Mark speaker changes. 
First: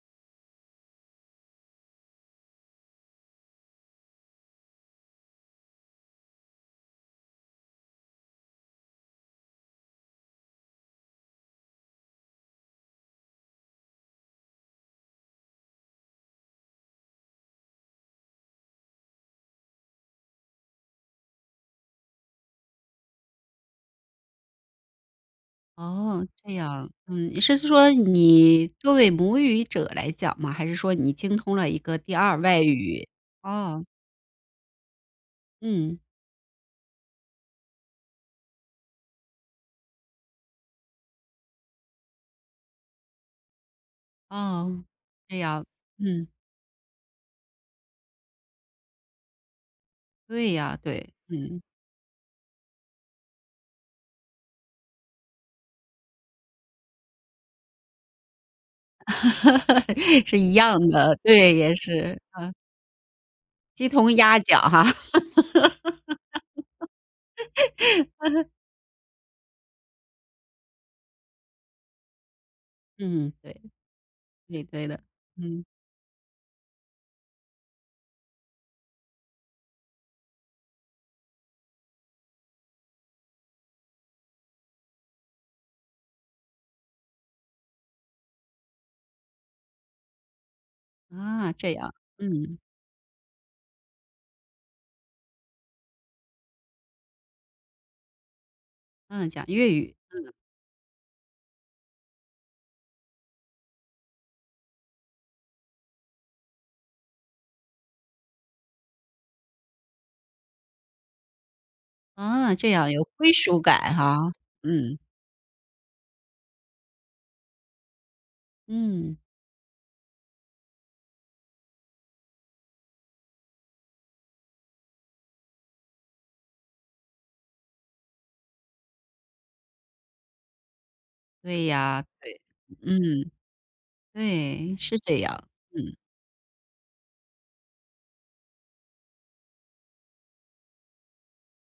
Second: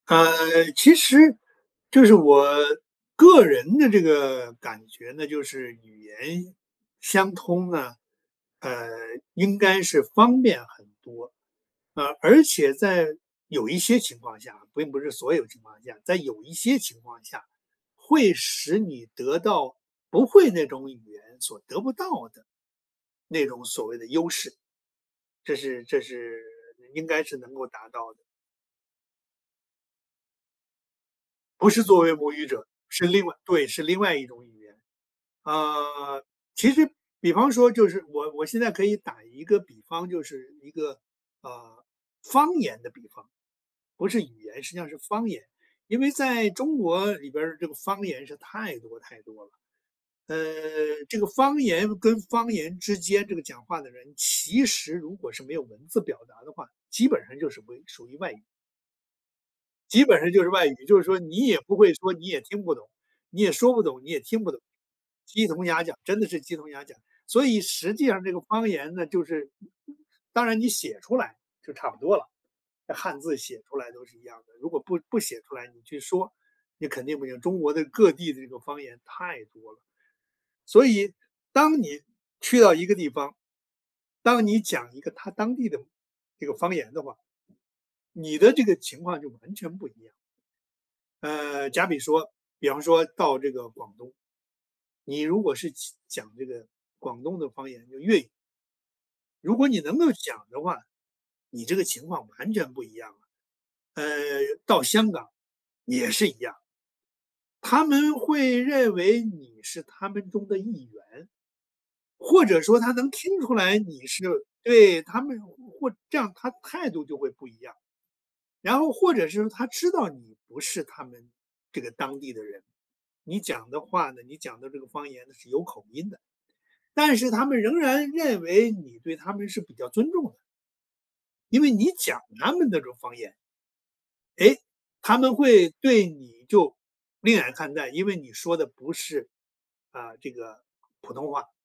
Speaker 1: 呃，其实就是我个人的这个感觉呢就是语言相通呢，呃，应该是方便很多，啊。而且在有一些情况下并不是所有情况下，在有一些情况下，会使你得到不会那种语言所得不到的，那种所谓的优势。这是这
Speaker 2: 哦，
Speaker 1: 是
Speaker 2: 这样。
Speaker 1: 应该
Speaker 2: 嗯，
Speaker 1: 是
Speaker 2: 你
Speaker 1: 能
Speaker 2: 是
Speaker 1: 够达
Speaker 2: 说，
Speaker 1: 到的。
Speaker 2: 你作为母语者来讲吗？还是说你精通了
Speaker 1: 不
Speaker 2: 一
Speaker 1: 是
Speaker 2: 个
Speaker 1: 作
Speaker 2: 第
Speaker 1: 为母
Speaker 2: 2
Speaker 1: 语
Speaker 2: 外
Speaker 1: 者，是
Speaker 2: 语。
Speaker 1: 另外对，
Speaker 2: 啊。
Speaker 1: 是另外一种语言。
Speaker 2: 嗯。
Speaker 1: 呃，其实比方说就是我我现在可以打一个比方，就是一个，呃，方言的比方不是语言，实际
Speaker 2: 哦，
Speaker 1: 上是方
Speaker 2: 对
Speaker 1: 言。
Speaker 2: 呀，
Speaker 1: 因为
Speaker 2: 嗯。
Speaker 1: 在中国里边儿，这个方言是太多太多了。
Speaker 2: 对呀，
Speaker 1: 呃，
Speaker 2: 对，
Speaker 1: 这个方
Speaker 2: 嗯。
Speaker 1: 言跟方言之间，这个讲话的人其实如果是没有文字表达的话，基本上就是为属于外语。基本 上
Speaker 2: 是
Speaker 1: 就是
Speaker 2: 一
Speaker 1: 外语。
Speaker 2: 样
Speaker 1: 就是
Speaker 2: 的，
Speaker 1: 说，你
Speaker 2: 对，
Speaker 1: 也不
Speaker 2: 也
Speaker 1: 会说
Speaker 2: 是，
Speaker 1: 你也
Speaker 2: 啊。
Speaker 1: 听不懂你也说不
Speaker 2: 鸡
Speaker 1: 懂，你
Speaker 2: 同
Speaker 1: 也
Speaker 2: 鸭
Speaker 1: 听不
Speaker 2: 讲，
Speaker 1: 懂，
Speaker 2: 哈。
Speaker 1: 鸡同鸭讲真的是鸡同鸭讲。所以实际上，这个 方言呢，就是当然你写出来，就差不多了，那汉
Speaker 2: 嗯，
Speaker 1: 字写
Speaker 2: 对。
Speaker 1: 出来都是一样的。
Speaker 2: 对
Speaker 1: 如果
Speaker 2: 对
Speaker 1: 不
Speaker 2: 的，
Speaker 1: 不写出
Speaker 2: 嗯。
Speaker 1: 来，你去说，你肯定不行，中国的各地的这个方言太多了。所以，当你去到一个地方，当你讲一个，他当地的这个方言的话，你的这个情况就完全不一样。
Speaker 2: 啊，
Speaker 1: 呃，
Speaker 2: 这
Speaker 1: 假
Speaker 2: 样。
Speaker 1: 比说
Speaker 2: 嗯。
Speaker 1: 比方说到这个广东，你如果是讲讲这个广东的方言就粤语。
Speaker 2: 嗯，讲
Speaker 1: 如果
Speaker 2: 粤
Speaker 1: 你
Speaker 2: 语，
Speaker 1: 能够
Speaker 2: 嗯。
Speaker 1: 讲的话，你这个情况完全不一样了。呃，到香港也是一样。他们会认为，你是他们中的一员。或
Speaker 2: 啊，
Speaker 1: 者
Speaker 2: 这
Speaker 1: 说
Speaker 2: 样。
Speaker 1: 他
Speaker 2: 有
Speaker 1: 能
Speaker 2: 归
Speaker 1: 听出
Speaker 2: 属
Speaker 1: 来，
Speaker 2: 感
Speaker 1: 你
Speaker 2: 哈，
Speaker 1: 是
Speaker 2: 嗯。
Speaker 1: 对，他们或这样，他态度就会不一样。然后，或
Speaker 2: 嗯。
Speaker 1: 者是说，他知道你不是他们这个当地的人，你讲的话呢你讲的这个方言呢，是有口音的。但是他们仍然认为，你对他们是比较尊重的。因
Speaker 2: 对
Speaker 1: 为你
Speaker 2: 呀，
Speaker 1: 讲
Speaker 2: 对，
Speaker 1: 他们那种方
Speaker 2: 嗯。
Speaker 1: 言。诶，
Speaker 2: 对，是
Speaker 1: 他
Speaker 2: 这
Speaker 1: 们
Speaker 2: 样，
Speaker 1: 会
Speaker 2: 嗯。
Speaker 1: 对你，就令眼看待。因为你说的不是，啊，这个普通话。